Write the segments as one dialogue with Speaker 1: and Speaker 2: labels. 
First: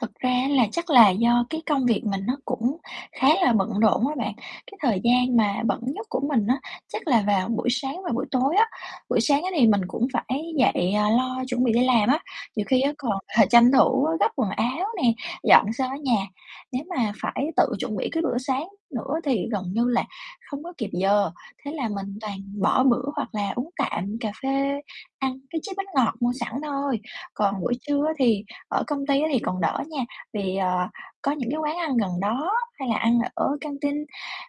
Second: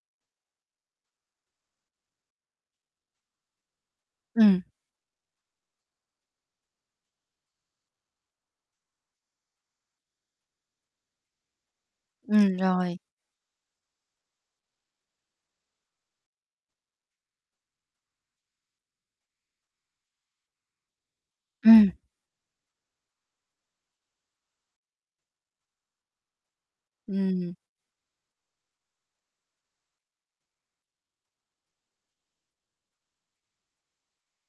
Speaker 1: Thật ra á là chắc là do cái công việc mình nó cũng khá là bận rộn á bạn.
Speaker 2: Ừm.
Speaker 1: Cái thời gian mà bận nhất của mình á chắc là vào buổi sáng và buổi tối á. Buổi sáng á, thì mình cũng phải dậy, à, lo chuẩn bị đi làm á,
Speaker 2: Ừm,
Speaker 1: nhiều khi á
Speaker 2: rồi.
Speaker 1: còn, ờ, tranh thủ gấp quần áo nè, dọn sơ cái nhà. Nếu mà phải tự chuẩn bị cái bữa sáng nữa thì gần như là hông có kịp giờ, thế là
Speaker 2: Ừm.
Speaker 1: mình toàn bỏ bữa hoặc là uống tạm cà phê, ăn cái chiếc bánh ngọt mua sẵn thôi.
Speaker 2: Ừm.
Speaker 1: Còn buổi trưa á, thì ở công ty á thì còn đỡ nha, vì, ờ, có những cái quán ăn gần đó hay là ăn ở căng tin,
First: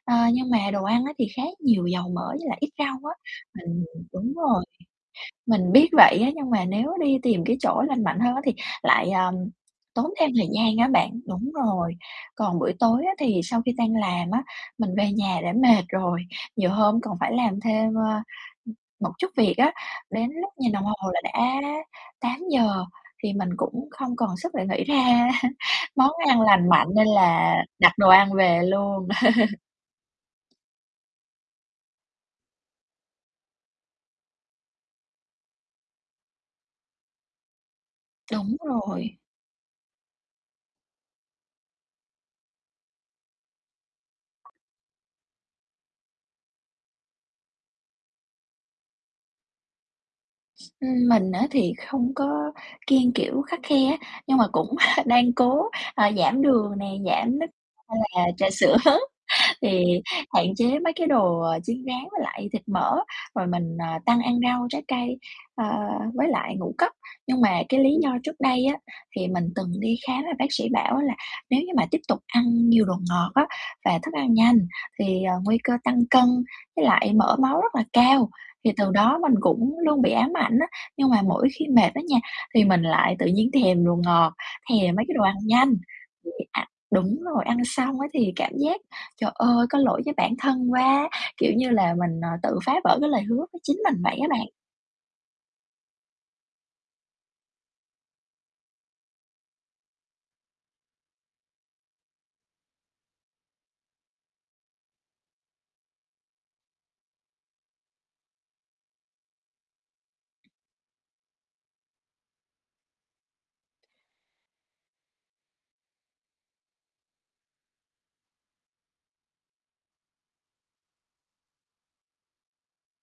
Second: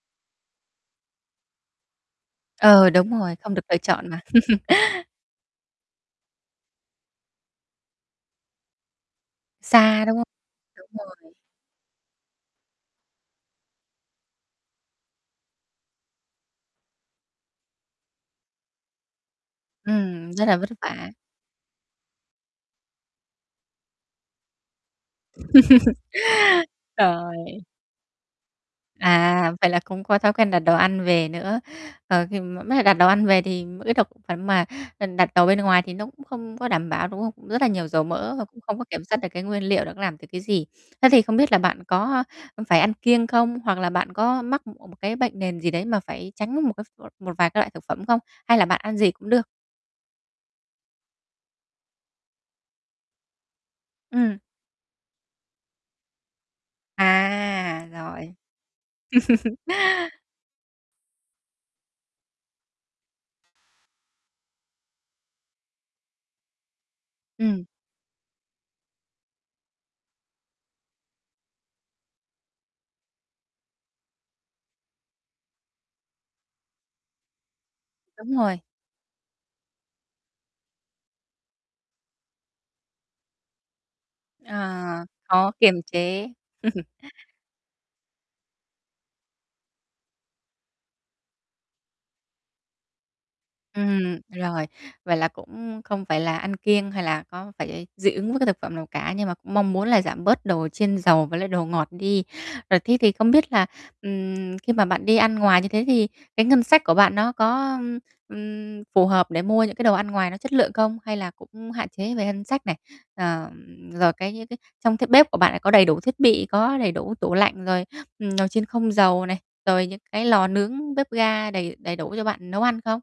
Speaker 1: ờ, nhưng mà đồ ăn á, thì khá nhiều dầu mỡ với lại ít
Speaker 2: Ừ,
Speaker 1: rau
Speaker 2: đúng
Speaker 1: á,
Speaker 2: rồi, không được lựa
Speaker 1: mình
Speaker 2: chọn mà.
Speaker 1: đúng rồi, mình biết vậy á, nhưng mà nếu đi tìm cái chỗ lành mạnh hơn á thì lại, ờm,
Speaker 2: Xa,
Speaker 1: tốn
Speaker 2: đúng không?
Speaker 1: thêm thời gian á
Speaker 2: Đúng
Speaker 1: bạn,
Speaker 2: rồi.
Speaker 1: đúng rồi. Còn buổi tối á thì sau khi đang làm á, mình về nhà đã mệt rồi, nhiều hôm còn phải làm thêm, ơ, ưm, một chút việc á, đến
Speaker 2: Ừm, rất
Speaker 1: lúc
Speaker 2: là vất
Speaker 1: nhìn đồng
Speaker 2: vả.
Speaker 1: hồ là đã 8:00, thì mình cũng không còn sức để nghĩ ra món ăn lành mạnh nên là
Speaker 2: Trời!
Speaker 1: đặt đồ ăn về luôn.
Speaker 2: À, vậy là cũng có thói quen đặt đồ ăn về nữa. Ờ, khi mà mới cả đặt đồ ăn về thì cái thực phẩm mà, ừm, đặt đồ bên ngoài thì nó cũng không có đảm bảo, đúng không? Rất là nhiều dầu mỡ và
Speaker 1: Đúng
Speaker 2: cũng không có kiểm soát
Speaker 1: rồi.
Speaker 2: được cái nguyên liệu nó làm được cái gì. Thế thì không biết là bạn có, a, ưm, phải ăn kiêng không? Hoặc là bạn có mắc, ưm, một cái bệnh nền gì đấy mà phải tránh một cái một một vài cái loại thực phẩm không? Hay là bạn ăn gì cũng được?
Speaker 1: Ừm, mình á thì không có kiêng kiểu khắt khe á, nhưng
Speaker 2: Ừm.
Speaker 1: mà cũng đang cố, ờ, giảm đường nè, giảm nước
Speaker 2: À,
Speaker 1: hay là
Speaker 2: rồi.
Speaker 1: trà sữa, thì hạn chế mấy cái đồ, ờ, chiên rán với lại thịt mỡ, rồi mình, ờ, tăng ăn rau, trái cây, ờ, với lại ngũ cốc. Nhưng mà
Speaker 2: Ừm.
Speaker 1: cái lý do trước đây á, thì mình từng đi khám là bác sĩ bảo á là "Nếu như mà tiếp tục ăn nhiều đồ ngọt á, và thức ăn nhanh thì, ờ, nguy cơ tăng cân với lại mỡ máu rất là cao."
Speaker 2: Đúng rồi.
Speaker 1: Thì từ đó mình cũng luôn bị ám ảnh á, nhưng mà mỗi khi mệt á nha, thì mình lại tự nhiên thèm đồ ngọt, thèm
Speaker 2: Ờ,
Speaker 1: mấy cái đồ ăn
Speaker 2: khó
Speaker 1: nhanh,
Speaker 2: kiềm chế.
Speaker 1: thì ạ đúng rồi, ăn xong á thì cảm giác, trời ơi, có lỗi với bản thân quá, kiểu như là, mình, à, tự phá vỡ cái lời hứa với chính mình vậy
Speaker 2: Ừm,
Speaker 1: á bạn.
Speaker 2: rồi, vậy là cũng không phải là ăn kiêng hay là có phải dị ứng với cái thực phẩm nào cả, nhưng mà cũng mong muốn là giảm bớt đồ chiên dầu với lại đồ ngọt đi. Rồi thế thì không biết là, ừm, khi mà bạn đi ăn ngoài như thế thì cái ngân sách của bạn nó có, ưm, ừm, phù hợp để mua những cái đồ ăn ngoài nó chất lượng không? Hay là cũng hạn chế về ngân sách này, ờm, rồi cái những cái trong bếp của bạn là có đầy đủ thiết bị, có đầy đủ tủ lạnh, rồi, ừm, nồi chiên không dầu này, rồi những cái lò nướng, bếp ga đầy đầy đủ cho bạn nấu ăn không?